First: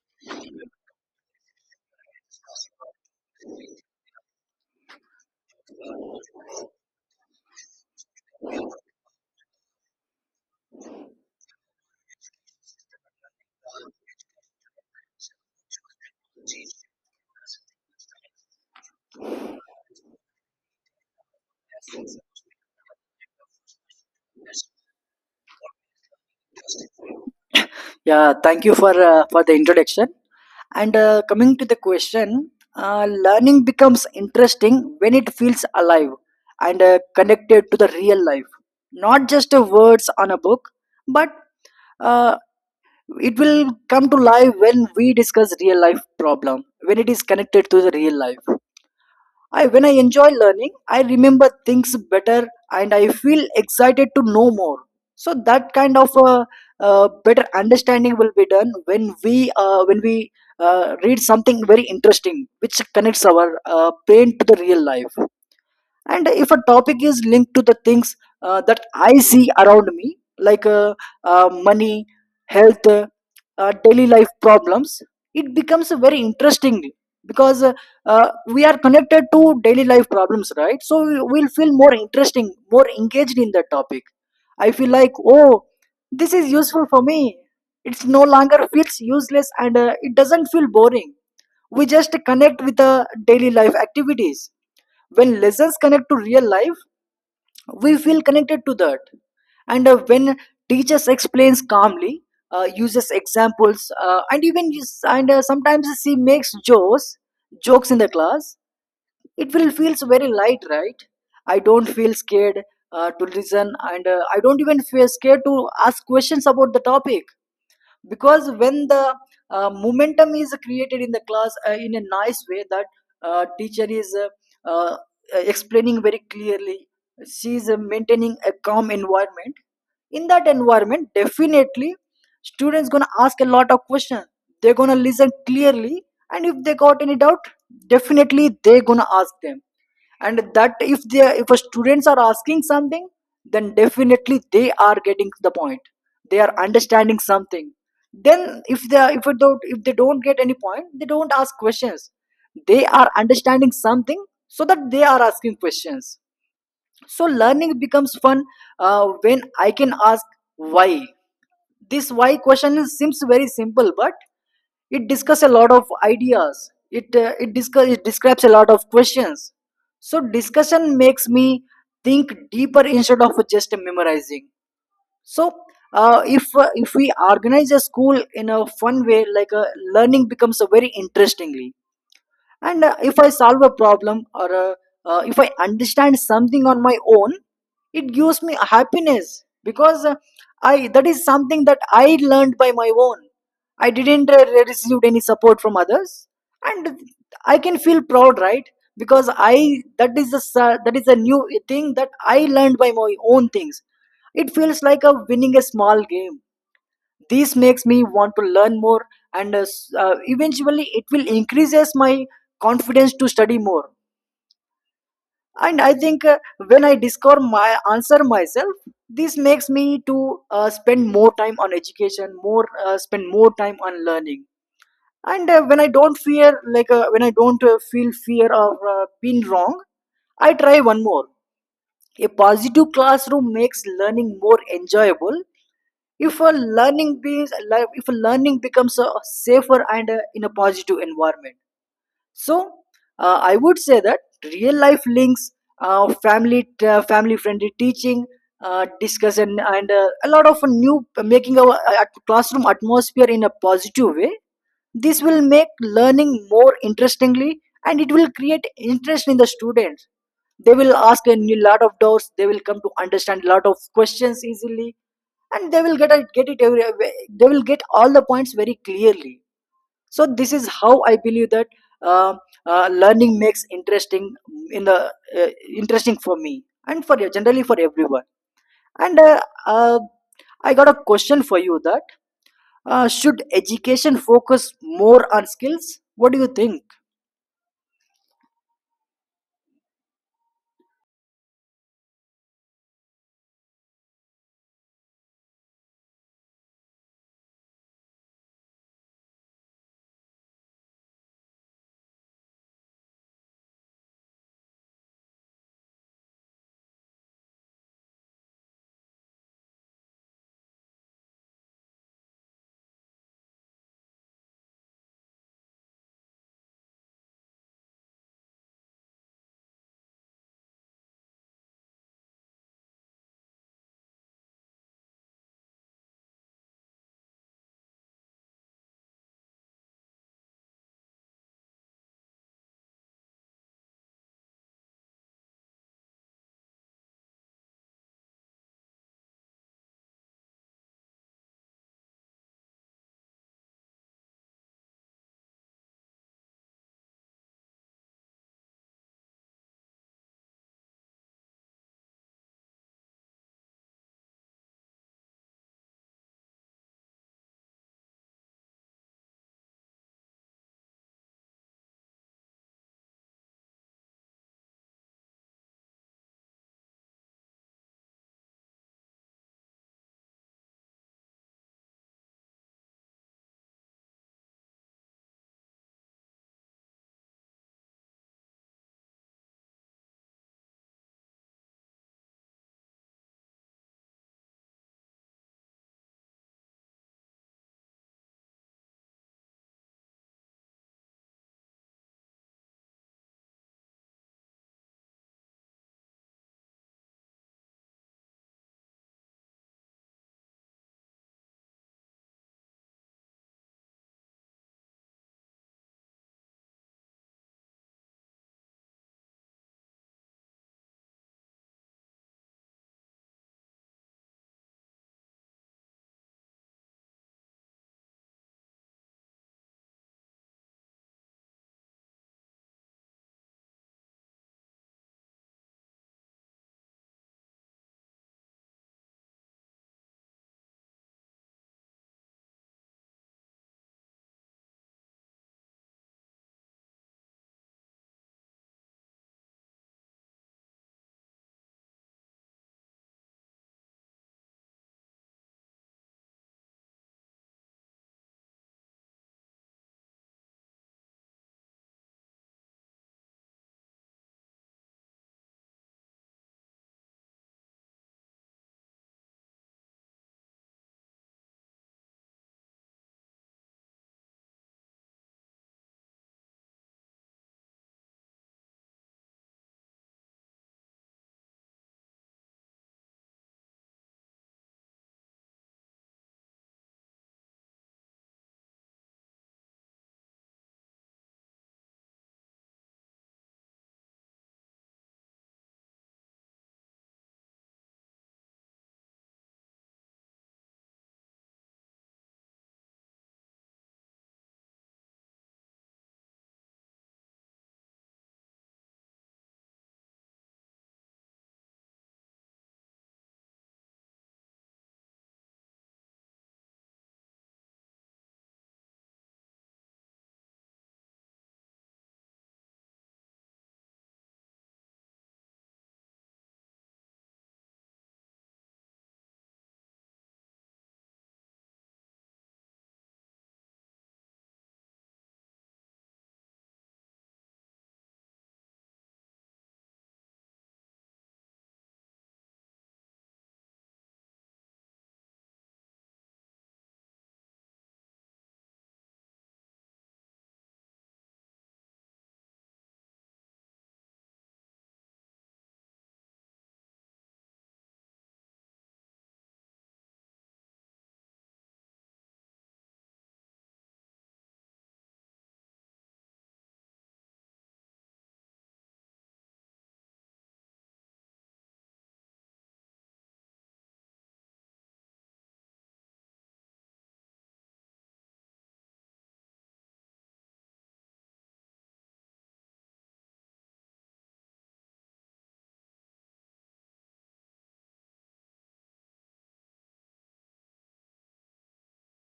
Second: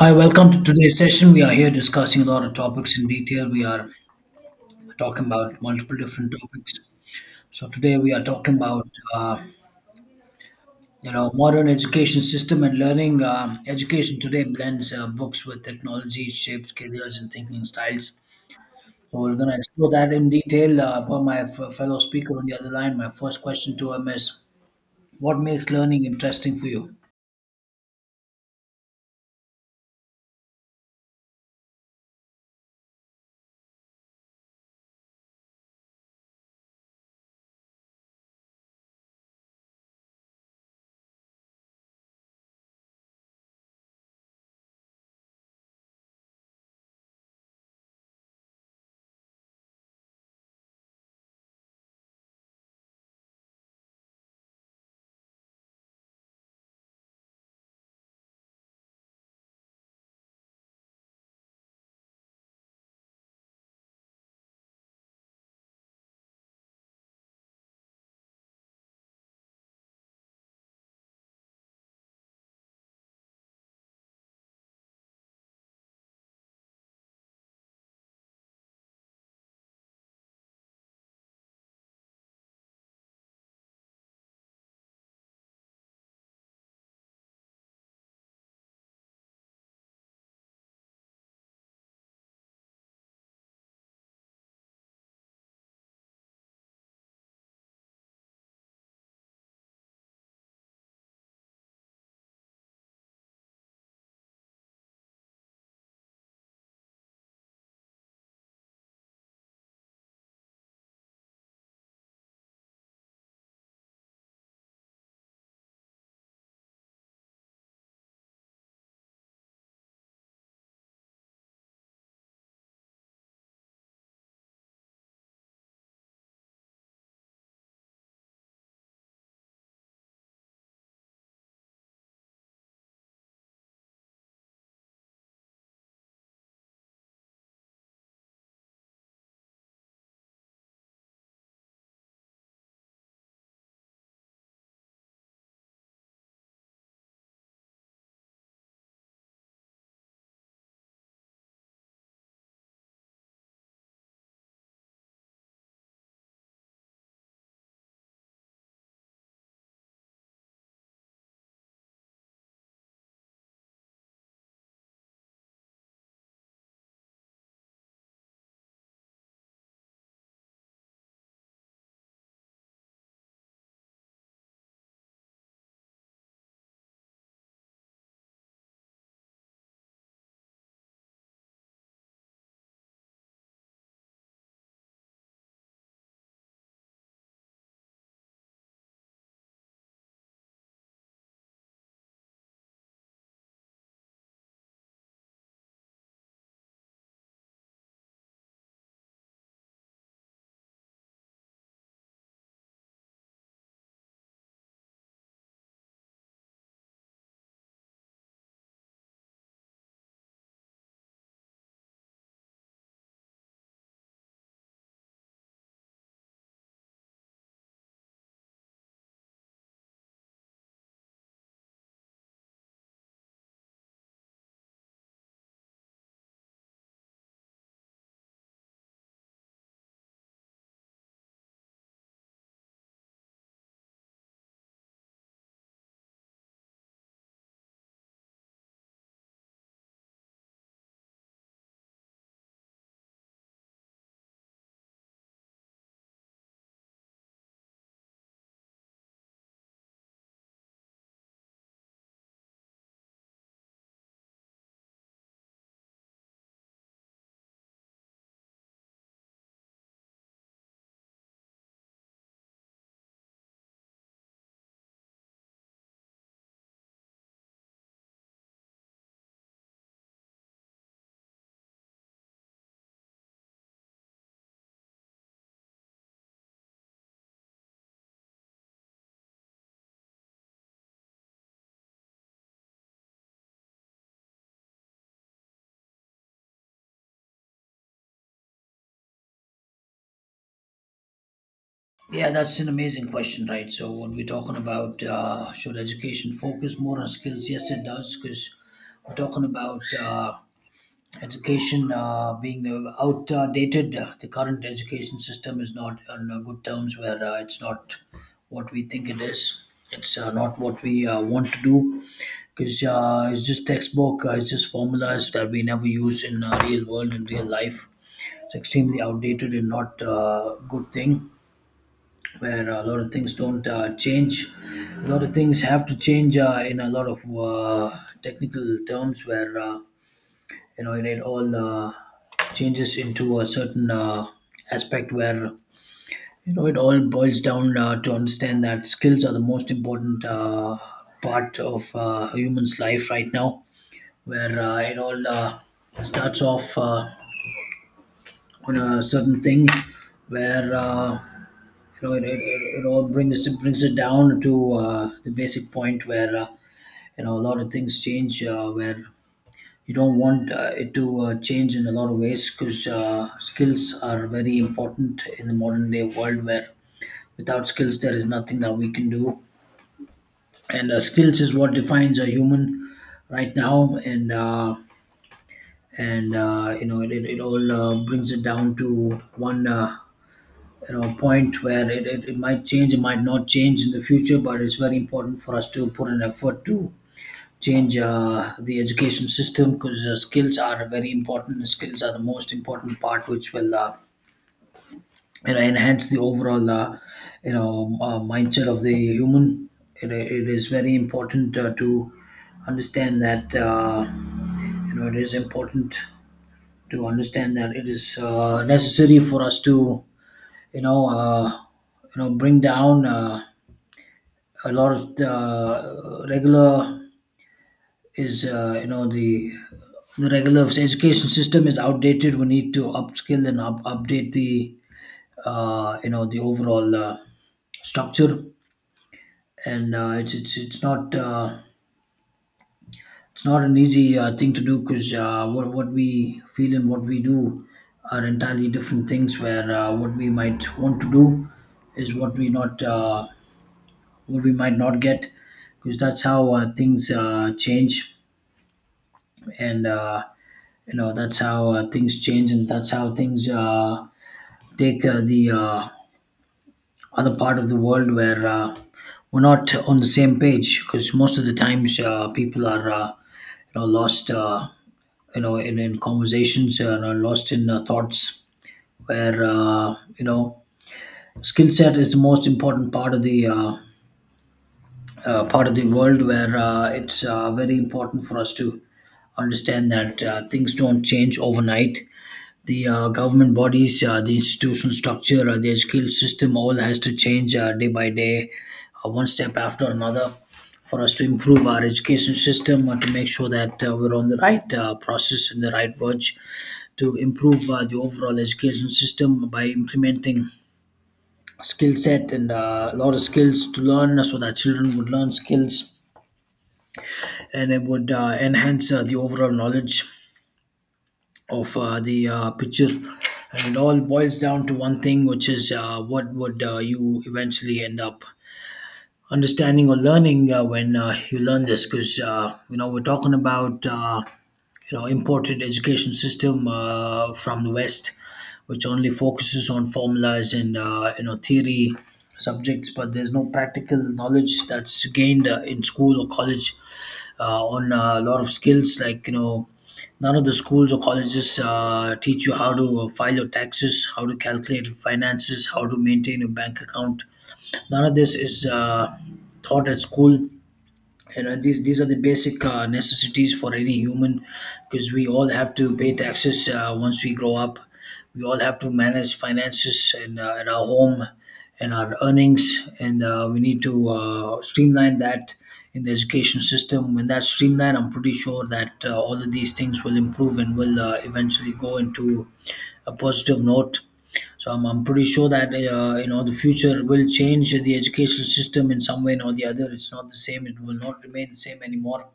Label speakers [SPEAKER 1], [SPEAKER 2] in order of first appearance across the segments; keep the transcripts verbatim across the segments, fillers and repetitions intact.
[SPEAKER 1] Hi, welcome to today's session. We are here discussing a lot of topics in detail. We are talking about multiple different topics. So today we are talking about uh, you know modern education system and learning. Um, education today blends uh, books with technology, shapes careers and thinking styles. So we're going to explore that in detail. Uh, for my f- fellow speaker on the other line, my first question to him is, what makes learning interesting for you?
[SPEAKER 2] Yeah, thank you for uh, for the introduction. And uh, coming to the question, uh, learning becomes interesting when it feels alive and uh, connected to the real life, not just uh, words on a book, but uh, it will come to life when we discuss real life problem when it is connected to the real life. I when I enjoy learning, I remember things better and I feel excited to know more. So that kind of a, uh, better understanding will be done when we uh, when we uh, read something very interesting, which connects our uh, brain to the real life, and if a topic is linked to the things uh, that I see around me, like uh, uh, money, health, uh, uh, daily life problems, it becomes very interesting because uh, uh, we are connected to daily life problems, right? So we- we'll feel more interesting, more engaged in that topic. I feel like, oh, this is useful for me. It's no longer feels useless and uh, it doesn't feel boring. We just connect with the daily life activities. When lessons connect to real life, we feel connected to that. And uh, when teachers explains calmly, uh, uses examples, uh, and even use- and uh, sometimes she makes jokes, jokes in the class. It will feels very light, right? I don't feel scared uh, to listen, and uh, I don't even feel scared to ask questions about the topic, because when the uh, momentum is created in the class uh, in a nice way, that uh, teacher is uh, uh, explaining very clearly, she is uh, maintaining a calm environment. In that environment, definitely students gonna ask a lot of questions, they're gonna listen clearly, and if they got any doubt, definitely they're gonna ask them. And that if they if a students are asking something, then definitely they are getting the point, they are understanding something. Then if they if they don't if they don't get any point, they don't ask questions. They are understanding something, so that they are asking questions. So learning becomes fun uh, when I can ask why. This why question is, seems very simple, but it discusses a lot of ideas, it uh, it discuss it describes a lot of questions. So discussion makes me think deeper instead of just memorizing. So uh, if uh, if we organize a school in a fun way, like uh, learning becomes a very interestingly. And uh, if I solve a problem, or uh, uh, if I understand something on my own, it gives me happiness, because uh, I that is something that I learned by my own. I didn't uh, receive any support from others, and I can feel proud, right? Because I that is the s- uh, that is a new thing that I learned by my own things. It feels like a winning a small game. This makes me want to learn more. And uh, s- uh, eventually it will increases my confidence to study more. And I think uh, when I discover my answer myself, this makes me to uh, spend more time on education, more uh, spend more time on learning. And uh, when i don't fear like uh, when I don't uh, feel fear of uh, being wrong, I try one more. A positive classroom makes learning more enjoyable. If a learning beings like if a learning becomes a safer and a, in a positive environment. So uh, I would say that real life links, uh, family uh, family friendly teaching, uh, discussion, and uh, a lot of new making our uh, classroom atmosphere in a positive way, this will make learning more interestingly and it will create interest in the students. They will ask a new lot of doubts, they will come to understand a lot of questions easily, and they will get it get it every, they will get all the points very clearly. So this is how I believe that uh, uh, learning makes interesting in the uh, interesting for me and for generally for everyone. And uh, uh, I got a question for you, that uh, should education focus more on skills, what do you think?
[SPEAKER 1] Yeah, that's an amazing question, right? So, what we're talking about, uh, should education focus more on skills? Yes, it does, because we're talking about uh, education uh, being uh, outdated. Uh, The current education system is not on uh, good terms, where uh, it's not what we think it is. It's uh, not what we uh, want to do, because uh, it's just textbook, uh, it's just formulas that we never use in uh, real world and real life. It's extremely outdated and not uh, good thing where a lot of things don't uh, change. A lot of things have to change uh, in a lot of uh, technical terms, where uh, you know it, it all uh, changes into a certain uh, aspect where you know it all boils down uh, to understand that skills are the most important uh, part of uh, a human's life right now, where uh, it all uh, starts off uh, on a certain thing where. Uh, you know, it, it, it it all brings it brings it down to uh, the basic point where uh, you know a lot of things change, uh, where you don't want uh, it to uh, change in a lot of ways because uh, skills are very important in the modern day world where without skills there is nothing that we can do, and uh, skills is what defines a human right now, and uh, and uh, you know it, it, it all uh, brings it down to one. Uh, you know point where it, it, it might change it might not change in the future, but it's very important for us to put an effort to change uh, the education system because uh, skills are very important and skills are the most important part which will uh, you know enhance the overall uh, you know uh, mindset of the human. It, it is very important uh, to understand that uh, you know it is important to understand that it is uh, necessary for us to you know uh, you know bring down uh, a lot of the uh, regular is uh, you know the the regular education system is outdated. We need to upskill and up, update the uh, you know the overall uh, structure, and uh, it's it's it's not uh, it's not an easy uh, thing to do because uh, what what we feel and what we do are entirely different things. Where uh, what we might want to do is what we not uh, what we might not get because that's how uh, things uh, change and uh, you know that's how uh, things change and that's how things uh, take uh, the uh, other part of the world where uh, we're not on the same page because most of the times uh, people are uh, you know lost uh, you know in, in conversations and are lost in uh, thoughts where uh, you know skill set is the most important part of the uh, uh, part of the world where uh, it's uh, very important for us to understand that uh, things don't change overnight. The uh, government bodies, uh, the institutional structure, uh, their skill system, all has to change uh, day by day, uh, one step after another, for us to improve our education system uh, to make sure that uh, we're on the right uh, process and the right verge to improve uh, the overall education system by implementing skill set and uh, a lot of skills to learn so that children would learn skills and it would uh, enhance uh, the overall knowledge of uh, the uh, picture. And it all boils down to one thing which is uh, what would uh, you eventually end up understanding or learning uh, when uh, you learn this, because uh, you know we're talking about uh, you know imported education system uh, from the west which only focuses on formulas and uh, you know theory subjects, but there's no practical knowledge that's gained uh, in school or college uh, on a lot of skills, like you know none of the schools or colleges uh, teach you how to uh, file your taxes, how to calculate your finances, how to maintain your bank account. None of this is uh, taught at school. You know these these are the basic uh, necessities for any human, because we all have to pay taxes uh, once we grow up. We all have to manage finances and uh, at our home and our earnings, and uh, we need to uh, streamline that in the education system. When that's streamlined, I'm pretty sure that uh, all of these things will improve and will uh, eventually go into a positive note. So I'm, I'm pretty sure that uh, you know the future will change the educational system in some way or the other. It's not the same. It will not remain the same anymore.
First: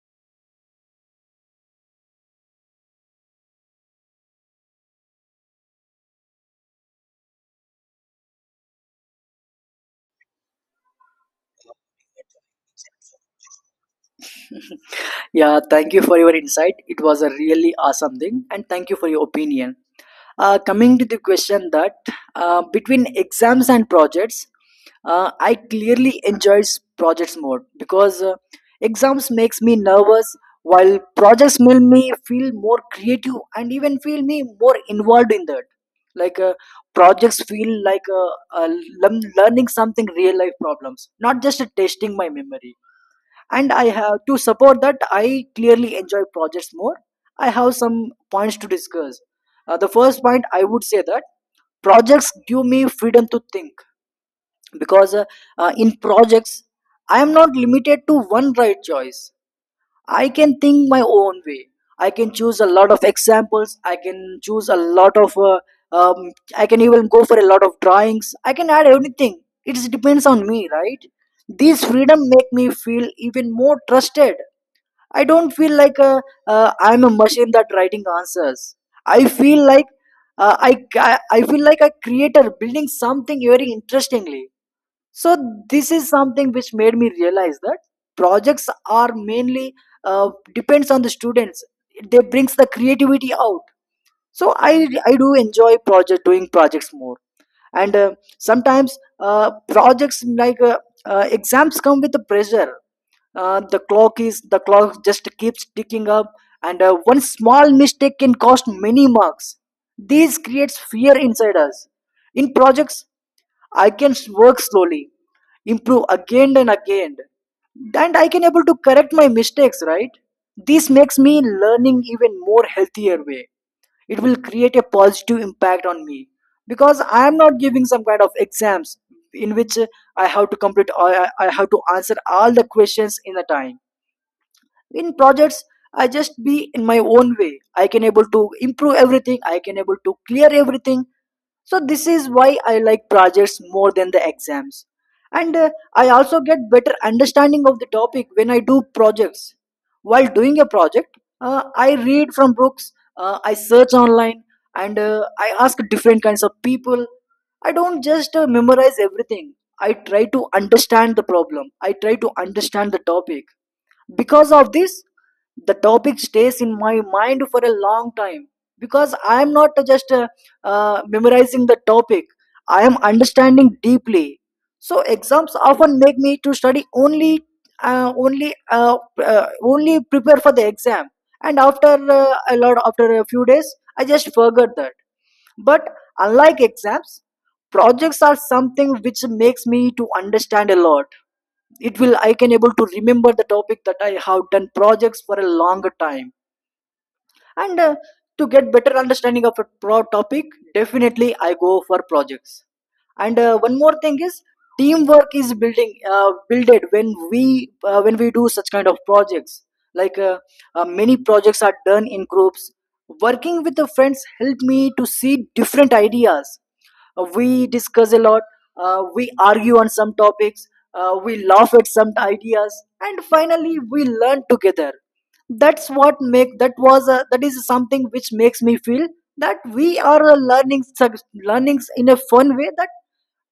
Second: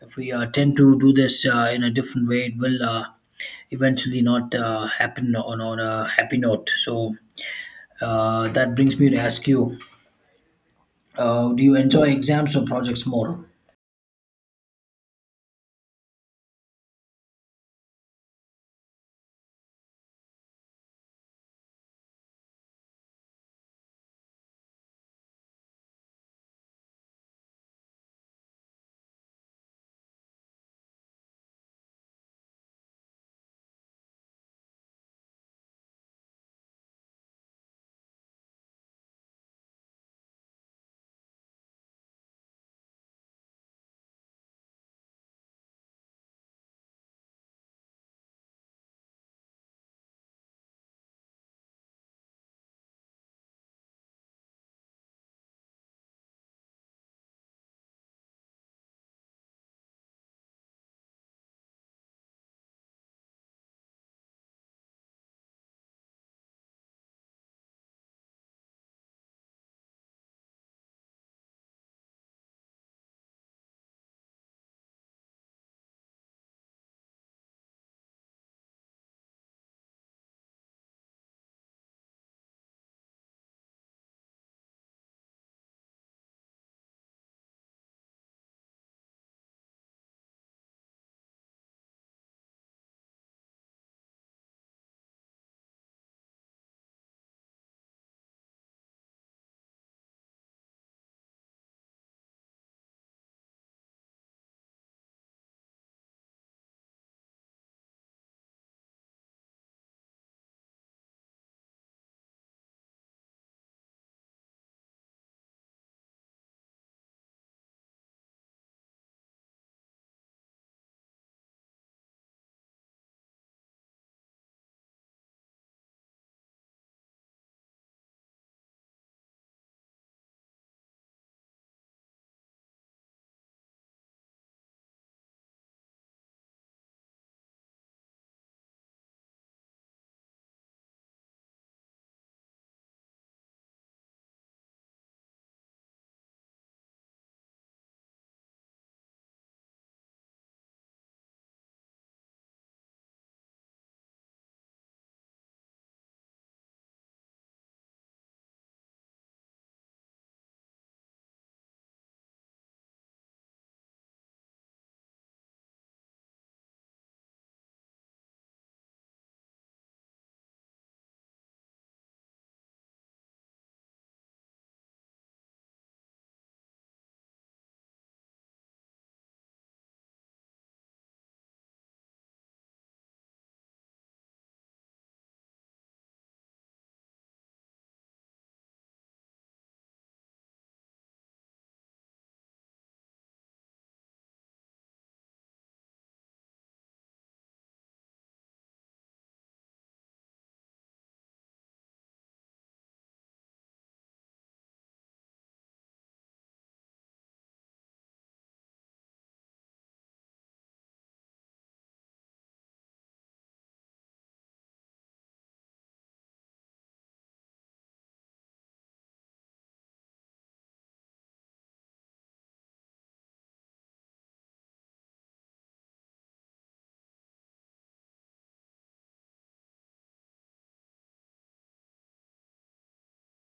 [SPEAKER 1] If we uh, tend to do this uh, in a different way, it will uh, eventually not uh, happen on, on a happy note. So uh, that brings me to ask you: uh, Do you enjoy exams or projects more?
[SPEAKER 2] Yeah, thank you for your insight. It was a really awesome thing, and thank you for your opinion. Uh, coming to the question, that uh, between exams and projects, uh, I clearly enjoys projects more because uh, exams makes me nervous, while projects make me feel more creative and even feel me more involved in that. Like uh, projects feel like uh, uh, learn- learning something real life problems, not just testing my memory. And I have to support that I clearly enjoy projects more. I have some points to discuss. Uh, the first point I would say that projects give me freedom to think, because uh, uh, in projects I am not limited to one right choice. I can think my own way, I can choose a lot of examples, I can choose a lot of uh, um, I can even go for a lot of drawings, I can add anything, it depends on me, right? This freedom make me feel even more trusted. I don't feel like a, uh, I'm a machine that writing answers. I feel like uh, I, ca- I feel like a creator building something very interestingly. So this is something which made me realize that projects are mainly uh, depends on the students. They brings the creativity out. So i i do enjoy project doing projects more. And uh, sometimes uh, projects like uh, uh, exams come with the pressure. uh, the clock is the clock just keeps ticking up, and uh, one small mistake can cost many marks. This creates fear inside us. In projects, I can s- work slowly, improve again and again, and I can able to correct my mistakes, right? This makes me learning even more healthier way. It will create a positive impact on me, because I am not giving some kind of exams in which I have to complete i, I have to answer all the questions in a time. In projects, I just be in my own way, I can able to improve everything, I can able to clear everything. So this is why I like projects more than the exams. And uh, I also get better understanding of the topic when I do projects. While doing a project, uh, I read from books, uh, I search online, and uh, I ask different kinds of people. I don't just uh, memorize everything. I try to understand the problem, I try to understand the topic. Because of this, the topic stays in my mind for a long time, because I am not just uh, uh, memorizing the topic, I am understanding deeply. So exams often make me to study only uh, only uh, uh, only prepare for the exam, and after uh, a lot after a few days I just forgot that. But unlike exams, projects are something which makes me to understand a lot. It will I can able to remember the topic that I have done projects for a longer time. And uh, to get better understanding of a pro topic, definitely I go for projects. And uh, one more thing is, teamwork is building uh, builded when we uh, when we do such kind of projects. Like uh, uh, many projects are done in groups. Working with the friends helped me to see different ideas. Uh, we discuss a lot, uh, we argue on some topics, uh, we laugh at some ideas, and finally we learn together. that's what make that was a, that is something which makes me feel that we are uh, learning sub- learnings in a fun way, that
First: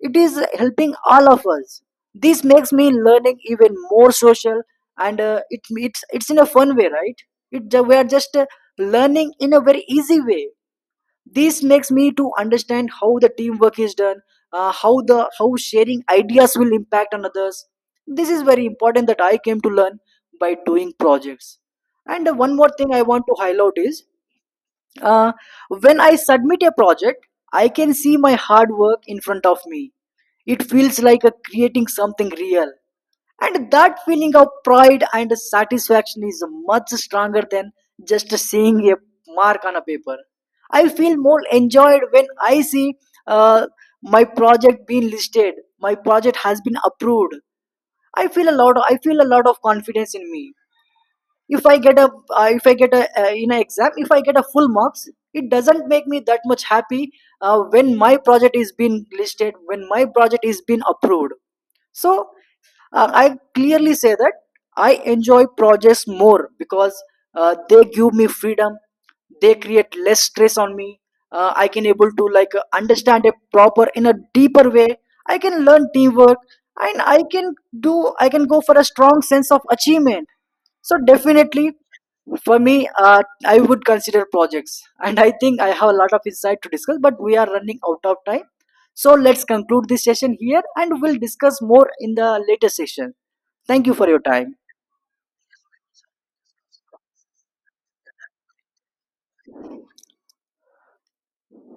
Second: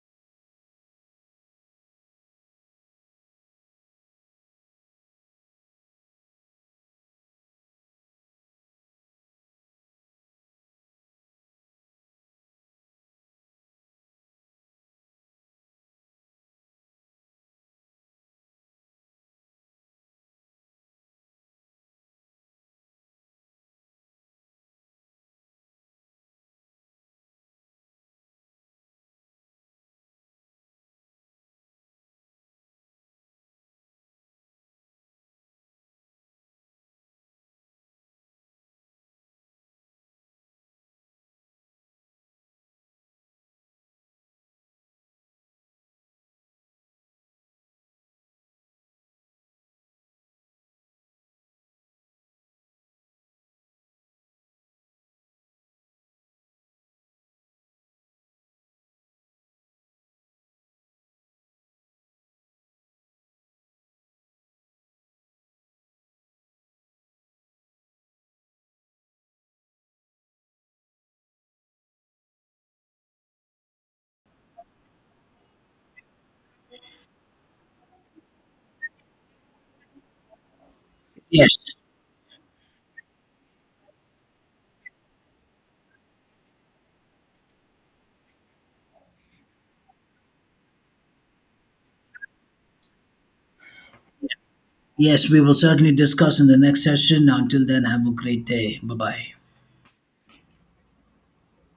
[SPEAKER 2] it is helping all of us. This makes me learning even more social. And uh, it it's it's in a fun way, right? it ju- we are just uh, learning in a very easy way. This makes me to understand how the teamwork is done, uh, how the how sharing ideas will impact on others. This is very important that I came to learn by doing projects. And uh, one more thing I want to highlight is uh, when I submit a project, I can see my hard work in front of me. It feels like a creating something real. And that feeling of pride and satisfaction is much stronger than just seeing a mark on a paper. I feel more enjoyed when I see uh, my project being listed, my project has been approved. I feel a lot. Of, I feel a lot of confidence in me. If I get a, uh, if I get a uh, in an exam, if I get a full marks, it doesn't make me that much happy uh, when my project is being listed, when my project is being approved. So uh, I clearly say that I enjoy projects more because uh, they give me freedom. They create less stress on me. Uh, I can able to like uh, understand a proper in a deeper way. I can learn teamwork, and I can do. I can go for a strong sense of achievement. So
[SPEAKER 1] Yes.
[SPEAKER 2] definitely for me, uh, I would consider projects, and I think I have a lot of insight to discuss. But we are running out of time, so let's conclude this session here, and we'll discuss more in the later session. Thank you for your time.
[SPEAKER 1] Yes, we will certainly discuss in the next session. Until then, have a great day. Bye bye.